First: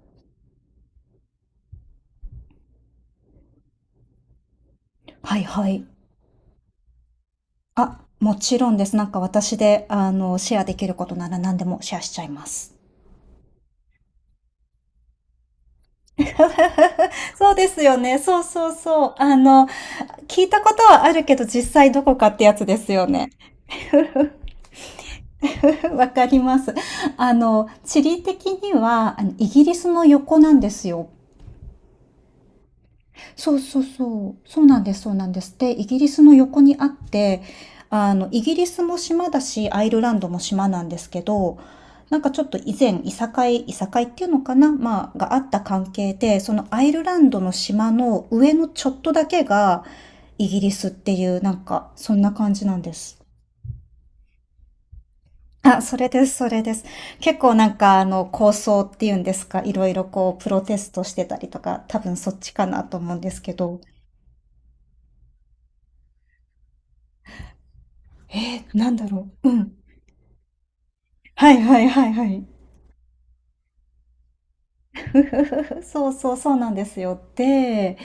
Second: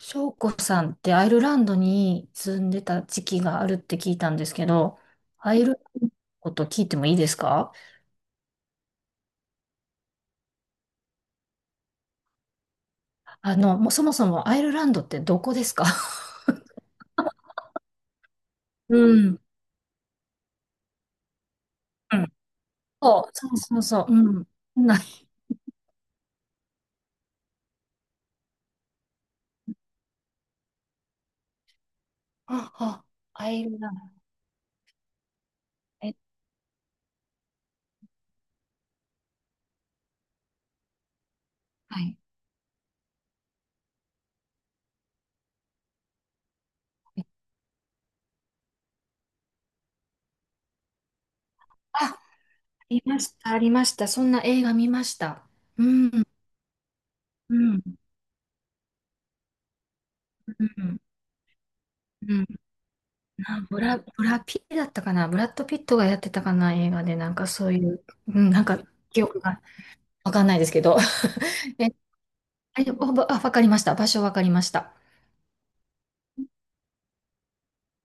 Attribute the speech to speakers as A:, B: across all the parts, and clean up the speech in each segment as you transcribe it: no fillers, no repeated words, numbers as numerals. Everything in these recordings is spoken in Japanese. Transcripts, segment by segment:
A: 翔子さんってアイルランドに住んでた時期があるって聞いたんですけど、
B: はい
A: アイ
B: は
A: ルラン
B: い。
A: ドのこと聞いてもいいですか？
B: あ、もちろんです。なんか私で、シェアできることなら何でもシェアしちゃいます。
A: もうそもそもアイルランドってどこですか？
B: そうですよね。そうそう そう。
A: うん。
B: 聞いたことはあるけど、実際どこ
A: う
B: か
A: ん。
B: ってやつですよ
A: そ
B: ね。
A: う、そうそうそう。うん。ない。
B: わかります。あの、地理的には、あのイギリスの横なんですよ。
A: あ、あ、ア
B: そう
A: イル
B: そう
A: ランド。
B: そう。そうなんです、そうなんです。で、イギリ
A: え、
B: スの横にあって、イギリスも島だし、アイルランドも島なんですけど、
A: は
B: な
A: い。
B: んかちょっと以前、いさかいっていうのかなまあ、があった関係で、そのアイルラン
A: え、
B: ドの島の上のちょっとだけが、イギリスっていう、なんか、
A: あ、
B: そ
A: あ
B: んな感じなんで
A: り
B: す。
A: ました、ありました。そんな映画見ました。
B: あ、
A: う
B: そ
A: ん、
B: れ
A: う
B: で
A: ん、
B: す、それです。結構なんか、
A: う
B: 構想っていうんですか、いろいろこう、プロテス
A: ん、
B: トしてたりとか、多分そ
A: う
B: っ
A: ん。
B: ちかなと思うんですけど。
A: ブラピだったかな、ブラッド・ピットがやってたかな、映画で、なんかそういう、うん、
B: え
A: なん
B: え、
A: か
B: なんだ
A: 記
B: ろ
A: 憶
B: う。う
A: が
B: ん。
A: わかんないですけど。
B: はい は
A: え、
B: いはいはい。
A: あ、あ、わかりました。場所わかりました。
B: ふふふふ、そうそう、そうなんですよ。で、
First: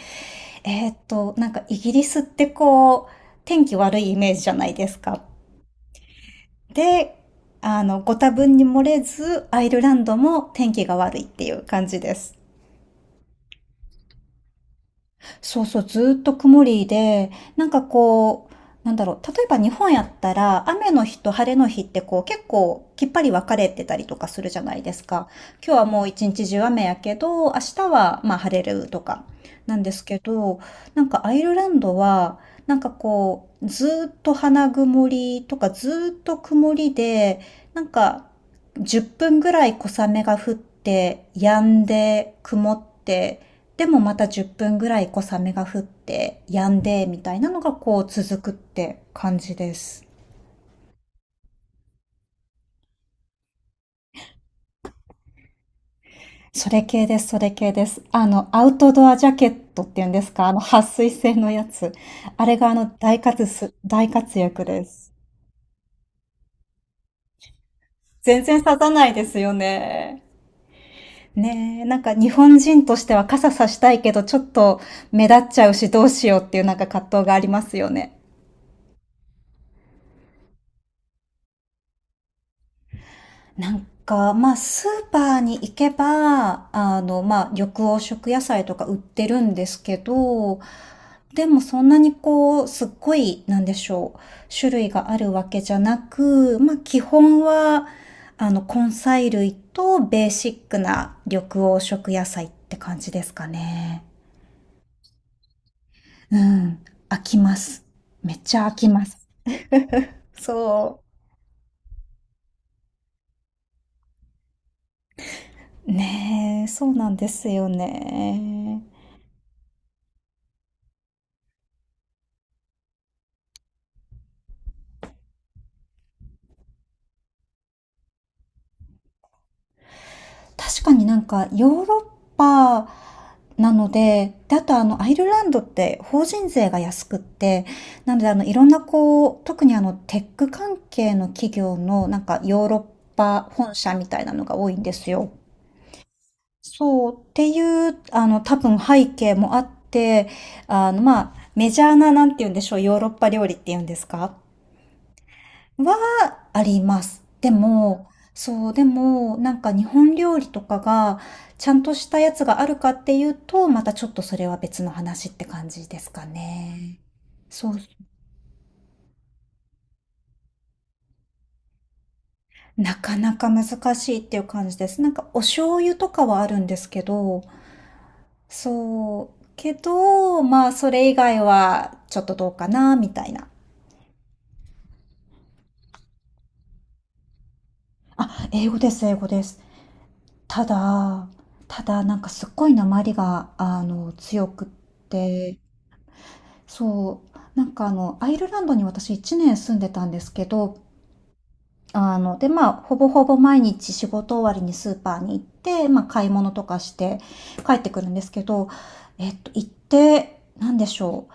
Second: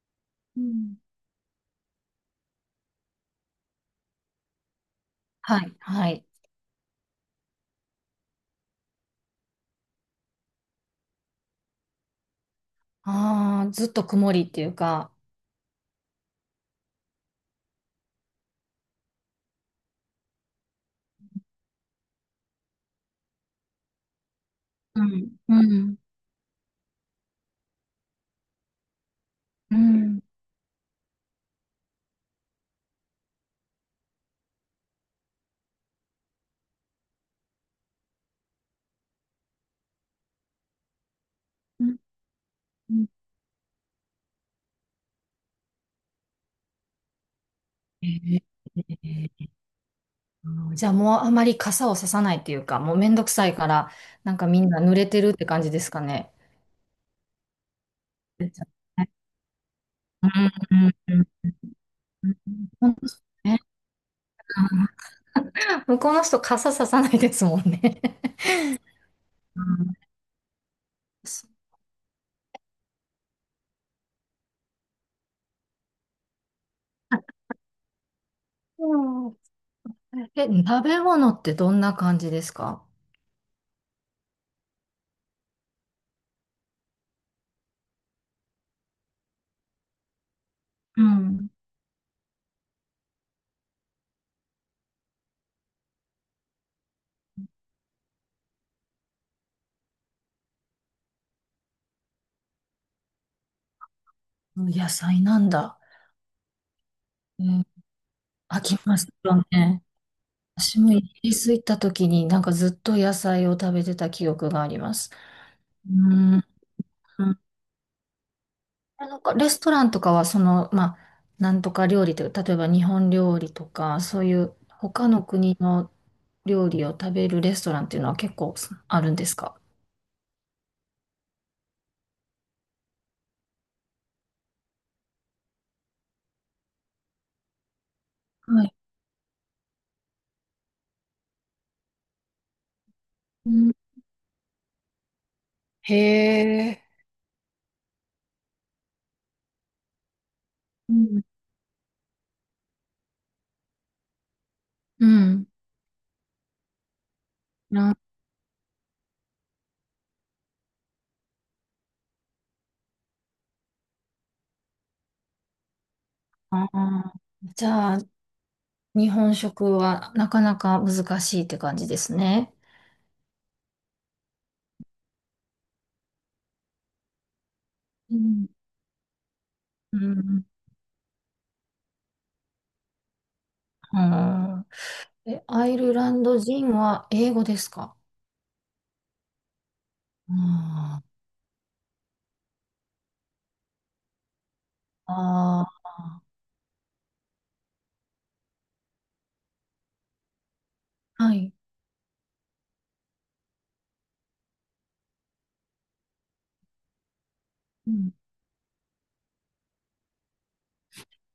A: うん。
B: なんかイギリスってこう、天気悪いイメージじゃないですか。
A: はい、はい。
B: で、あの、ご多分に漏れず、アイルランドも天気が悪いっていう感じです。
A: ああ、ずっと曇りっていうか、
B: そうそう、ずっと曇りで、なんかこう、なんだろう、例えば日本やったら、雨の日と晴れの日ってこう結構きっぱり分かれてたりとかするじゃないで
A: う
B: すか。
A: ん。う
B: 今日は
A: ん、
B: もう一日中雨やけど、明日はまあ晴れるとか
A: う
B: なんですけ
A: ん。
B: ど、なんかアイルランドは、なんかこう、ずっと花曇りとかずっと曇りで、なんか10分ぐらい小雨が降って、止ん
A: うん、
B: で、曇っ
A: うん。
B: て、でもまた10分ぐらい小雨が降って、止んで、みたいなのがこう
A: えー、
B: 続くって
A: え
B: 感
A: ー、
B: じです。
A: じゃあもうあまり傘をささないっていうか、もうめんどくさいから、なんかみんな濡れてるって感じですかね。
B: それ系です、それ系です。あの、
A: です
B: ア
A: よ
B: ウトド
A: ね。
B: アジャケットっていうんで
A: う
B: すか
A: ん、
B: あの、撥
A: うん、
B: 水
A: うん、
B: 性のやつ。
A: うん。
B: あれがあの、
A: 本当ですね。
B: 大活躍です。
A: うん。向こうの人傘ささないですもんね。
B: 全然刺さないですよ
A: うん。
B: ね。ねえ、なんか日本人としては傘さしたいけど、ちょっと目立っちゃうしどうしようっていうなんか葛藤がありますよね。
A: そう。え、食べ物ってどんな感じですか？
B: なんか、まあ、スーパーに行けば、あの、まあ、緑黄色野菜とか売ってるんですけど、
A: う
B: で
A: ん。
B: もそんなにこう、すっごい、なんでしょう、種類があるわけじゃなく、まあ、基本は、あの、根菜類とベーシックな緑黄色野菜って感じですかね。
A: 野菜なんだ。
B: うん。飽き
A: う
B: ま
A: ん。
B: す。めっち
A: 飽
B: ゃ飽
A: き
B: き
A: ま
B: ま
A: す
B: す。
A: よね。私もイ
B: そ
A: ギリス行った時になんかずっと野菜を食べてた記憶があります。
B: う。
A: うん。
B: ねえ、そうなん
A: う
B: で
A: ん。
B: すよね。
A: なんかレストランとかはその、まあ、なんとか料理という、例えば日本料理とか、そういう他の国の料理を食べるレストランっていうのは結構あるんですか？
B: 確かになんかヨーロッパなので、で、あとあのアイルランドって法人税が安くって、なのであのいろ
A: は
B: ん
A: い。
B: なこう、特にあのテック関係の企業のなんかヨーロッパ
A: うん。
B: 本社みたいなのが多いんですよ。
A: へえ。
B: そう、っていう、あの多分背景もあって、あ
A: う
B: のま
A: ん。
B: あ、メジャーななんて言うんでしょう、ヨーロッパ料理っていうんですか
A: うん。
B: はあります。で
A: な
B: も、そう、でも、なんか日本料理とかが、ちゃんとしたやつがあるかっていうと、またちょっとそれは別の話って感じですか
A: あ
B: ね。
A: ー、じ
B: そう、
A: ゃあ、日本食はなかなか難しいって感じですね。
B: なかなか難しいっていう感じです。なんかお醤油とかはあるんですけど、
A: うん。
B: そう、け
A: う
B: ど、
A: ん。
B: まあそれ以外はちょっとどうかな、みたいな。
A: うん。え、アイルランド人は英語ですか？
B: あ、英語です、英語です。
A: うん。
B: た
A: あ、
B: だ、ただなんかすっごい訛りが、強くって、
A: あ
B: そう。なんかあの、アイルランドに私1年住んでたんですけど、
A: ー、はい。
B: あの、で、まあ、ほぼほぼ毎日仕事終わりにスーパーに行って、まあ、買い物とかして帰って
A: う
B: くるん
A: ん。
B: ですけど、えっと、行って、なんでしょ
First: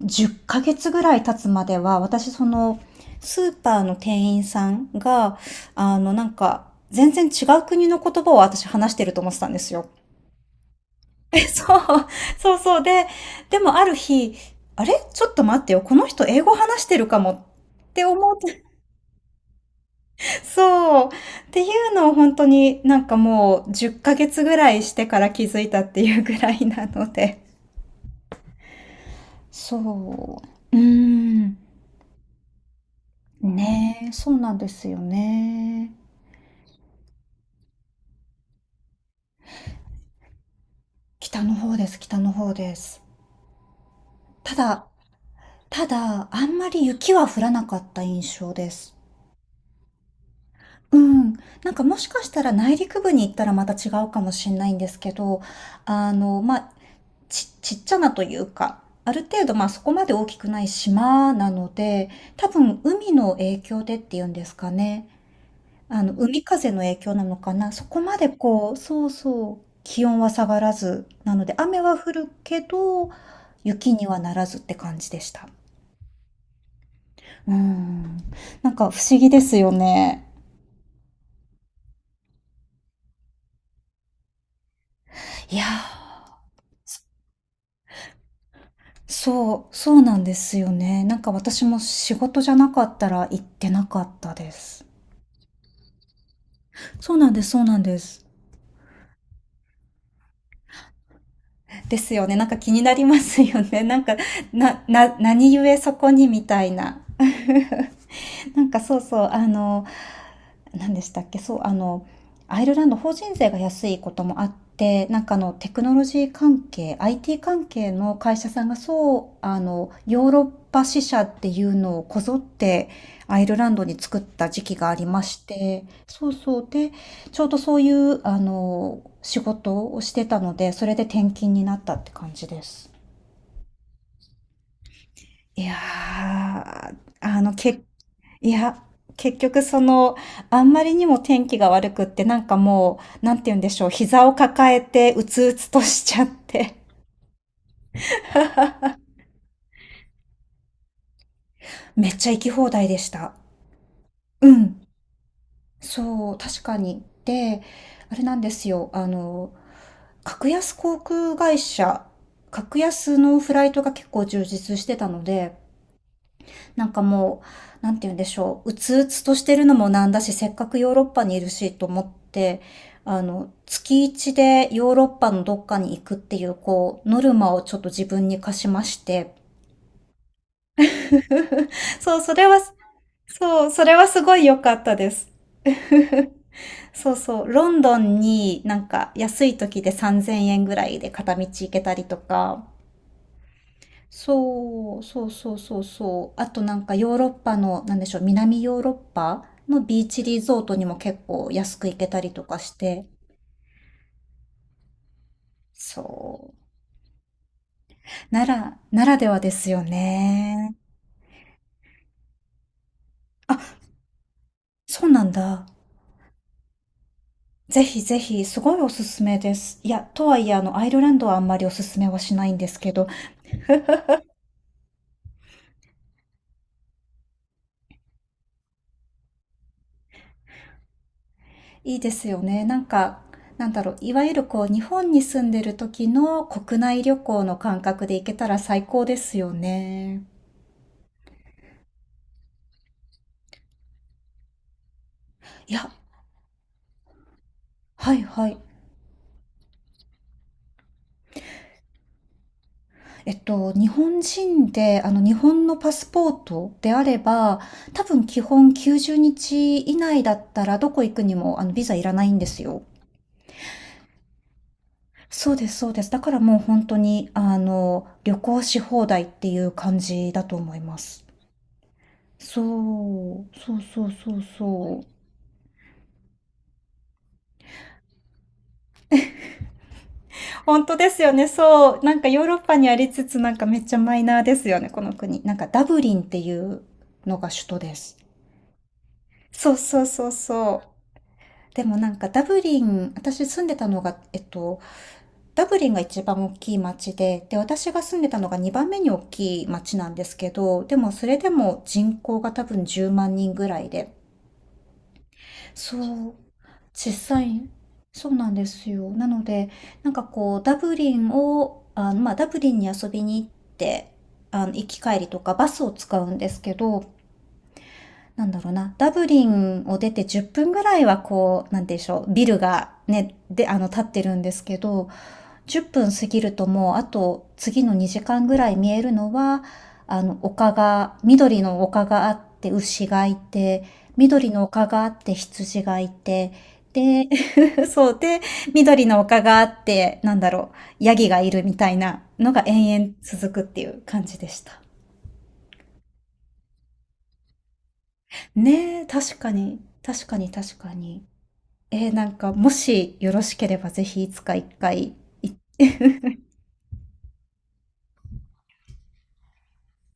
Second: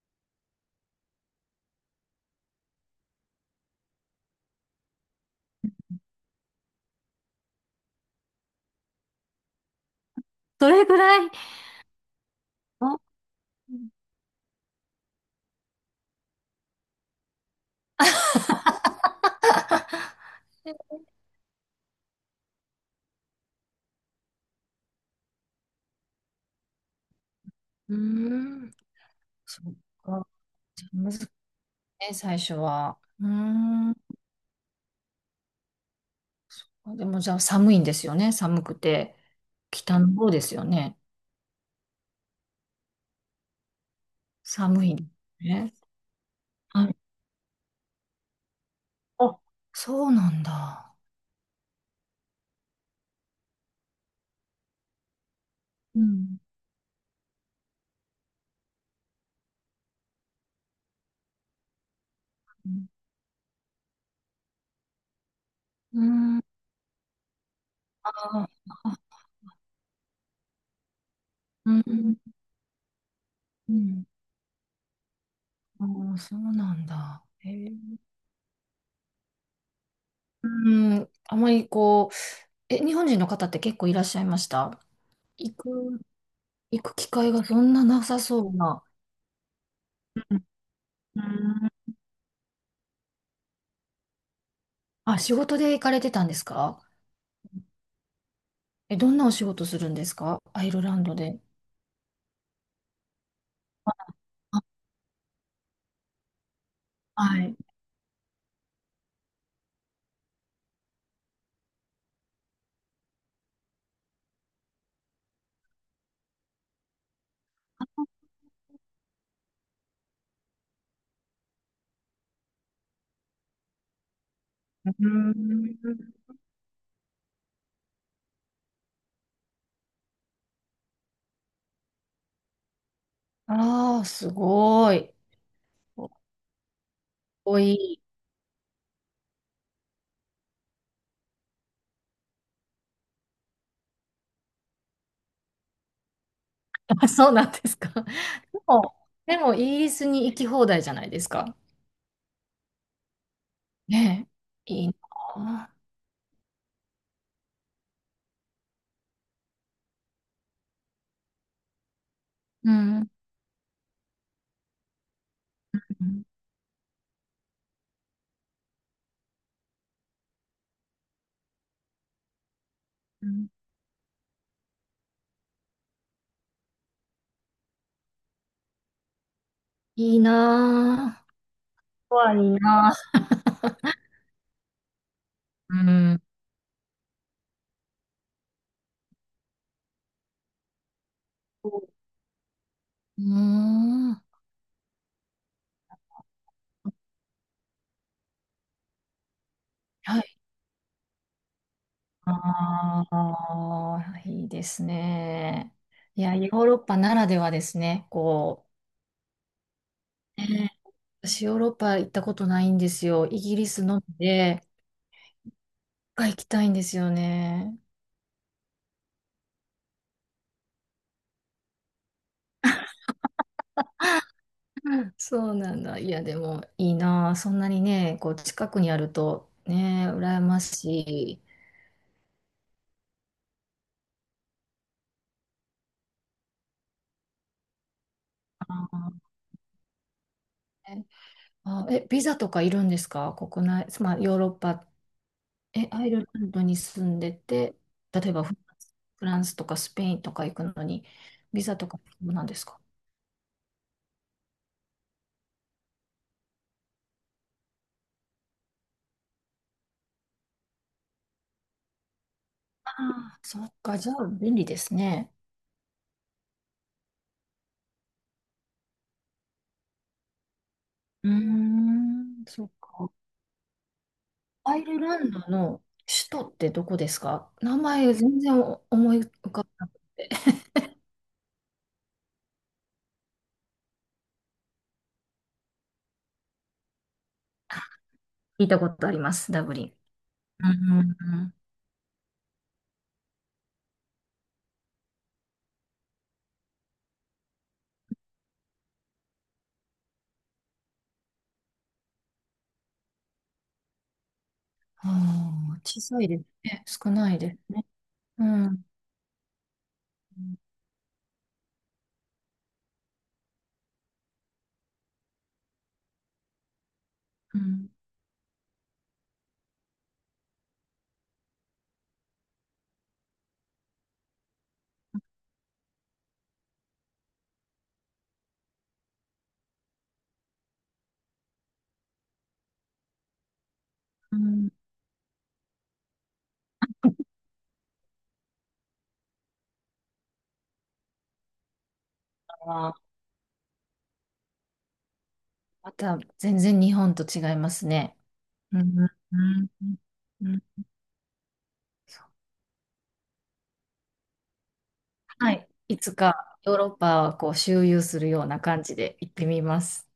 B: う。10ヶ月ぐらい経つまでは、私その、スーパーの店員さんが、なんか、全然違う国の言葉を私話してると思ってたんですよ。
A: どれぐらい、
B: え、そう、そうそう。
A: あ。
B: で、でもある日、あれちょっと待ってよ。この人英語話してるかもって思って、そう。っていうのを本当になんかもう10ヶ月ぐらいしてから気づいたっていうぐらいなので。
A: うん。そっか。
B: そう。う
A: じゃあ難しい
B: ーん。
A: ね、最初は。うん。
B: ねえ、そうなんですよね。
A: でもじゃあ寒いんですよね。寒くて。北の方ですよね。
B: 北の方です、北の方です。ただ、
A: 寒いね。
B: ただ、あんまり
A: はい。
B: 雪は降らなかった印象です。
A: あ、そうなんだ。
B: うん、なんかもしかしたら内陸部に行ったらまた違うかもしれないんですけど、
A: う
B: あ
A: ん。
B: の、まあ、ちちっちゃなというか、ある程度、まあ、そこまで大きくない島なので、多
A: う
B: 分
A: ん。
B: 海の影響でっていうんですかね。
A: う
B: あの、
A: ん。
B: 海風の影響なのかな。そこ
A: あ
B: までこうそう
A: あ、
B: そう、気温は下がらず、なので
A: う
B: 雨は降
A: ん。
B: るけど、
A: う
B: 雪
A: ん。
B: にはならずって感じでした。
A: ああ、そうなんだ。へ
B: うー
A: え。
B: ん、なんか不思議ですよね。
A: うん。あまりこう、え、日本人の方って結構いらっしゃいました？行
B: いや。
A: く、行く機会がそんななさそうな。
B: そう、そうなんですよね。な
A: う
B: んか私
A: ん。
B: も仕事じゃなかったら行ってなかったです。
A: あ、仕事で行かれてたんですか？
B: そうなんです、そうなんです。
A: え、どんなお仕事するんですか、アイルランドで。
B: ですよね。なんか気になりますよね。なんか、
A: あ、
B: 何故そこにみたいな。
A: はい。
B: なんかそうそう、あの、何でしたっけ、そう、あの、アイルランド法人税が安いこともあって、なんかあの、テクノロジー関係、IT 関係の会社さんがそう、あの、ヨーロッパ支社っていうのをこぞってアイルランドに作った時期が
A: う
B: ありまし
A: ん。
B: て、そうそう、で、ちょうどそういう、あの、仕事をしてたので、それで転勤になったって感じです。
A: ああ、すごい。
B: いや
A: かっ
B: ー、あの、
A: こい
B: 結
A: い。
B: いや、結局その、あんまりにも天気が悪くって、なんかもう、なんて言うんでしょう、膝を抱えて、うつうつとしちゃって、
A: あ、そうなんですか。でも、でもイギリスに行き放題じゃないですか。
B: めっちゃ行き放題でした。
A: ね
B: う
A: え、い
B: ん。
A: いなあ。
B: そう、確かに。で、あれなんですよ、あの、格安航空会社、
A: う
B: 格
A: ん。
B: 安のフライトが結構充実してたので、
A: うん。
B: なんかもう、なんて言うんでしょう、うつうつとしてるのもなんだし、せっかくヨーロッパにいるしと思って、あ
A: うん。
B: の、月一でヨーロッパのどっかに行くっていう、こう、ノルマをちょっと自分に課しまして。
A: いいなぁ。
B: そう、
A: コア
B: そ
A: い
B: れ
A: い
B: は、
A: なあ。
B: そう、それはすごい良かったです。
A: うん。う
B: そうそう、ロンドンになんか安い時で3000円ぐらいで片道行けたりとか、
A: ーん。
B: そう、そうそうそうそう。あとなんかヨーロッパの、なんでしょう、南ヨーロッパのビー
A: は
B: チ
A: い。
B: リゾートにも結構安く行けたりとかして。
A: ああ、いいですね。
B: そ
A: いや、ヨー
B: う。
A: ロッパならではですね。
B: な
A: こ
B: ら、ならではですよ
A: う、ね、
B: ね。
A: 私ヨーロッパ行ったことないんですよ。イギ
B: あ、
A: リスのみで、
B: そうなんだ。
A: が行きたいんですよね。
B: ぜひぜひ、すごいおすすめです。いや、とはいえ、あの、アイルランドはあんまりおすすめはしないんですけど、
A: そうなんだ。いや、でもいいなあ、そんなにね、こう近くにあるとね、羨ましい。
B: いいですよね。なんか、なんだろう、いわゆるこう、日本に住んでる時の国内旅行の感覚で行けたら最高で
A: あ
B: すよね。
A: ー、あ、え、ビザとかいるんですか、国内、まあ、ヨーロッパ、
B: い
A: え、
B: や、
A: アイルランドに住んでて、
B: はい
A: 例えば
B: はい。
A: フランスとかスペインとか行くのに、ビザとか必要なんですか？
B: えっと、日本人で、あの、日本のパスポートであれば、多分基本90日以内だったら、どこ行くにも、あの、ビザいらないんですよ。
A: ああ、そっか、じゃあ便利ですね。
B: そうです、そうです。だからもう本当に、あの、旅行し放題っていう感じだと思います。
A: うーん、
B: そ
A: そっか。
B: う、そうそうそう
A: アイル
B: そう。
A: ランドの首都ってどこですか？名前全然思い浮かばなくて。
B: 本当ですよね、そう。なんかヨーロッパにありつつ、なんかめっちゃマイナーですよね、この国。なんかダブリンっていうのが首都です。
A: 聞いたことあります、ダ
B: そ
A: ブ
B: う
A: リン。
B: そうそう
A: う
B: そ
A: ん、う
B: う。
A: ん、うん。
B: でもなんかダブリン、私住んでたのが、えっと、ダブリンが一番大きい町で、で、私が住んでたのが2番目に大きい町なんですけど、でもそれでも人口が多分10万人ぐらいで、
A: ああ、
B: そ
A: 小さい
B: う、
A: ですね。少
B: 小
A: ない
B: さ
A: で
B: い、
A: すね。
B: そう
A: う
B: なんで
A: ん。
B: すよ。なので、なんかこう、ダブリンを、あの、まあ、ダブリンに遊びに行って、あの、行き帰りとかバスを使うんですけど、
A: うん。
B: なんだろうな、ダブリンを出て10分ぐらいはこう、なんてでしょう、ビルがね、で、あの、立ってるんですけど、10分過ぎるともう、あと次の2時間ぐらい見えるのは、あの、丘が、緑の丘があって、牛がいて、
A: う
B: 緑の
A: ん。
B: 丘があって、羊がいて、で、そうで、緑の丘があって、なんだろう、ヤギがいるみたいなのが延
A: あ、
B: 々続くっていう感じでした。
A: また全然日本と違いますね。うん、
B: ね
A: う
B: え、
A: ん、
B: 確かに、確か
A: うん、う
B: に確
A: ん、
B: かに。えーなんか、もしよろしければぜひいつか一回
A: はい。いつかヨーロッパをこう周遊するような感じで行ってみます。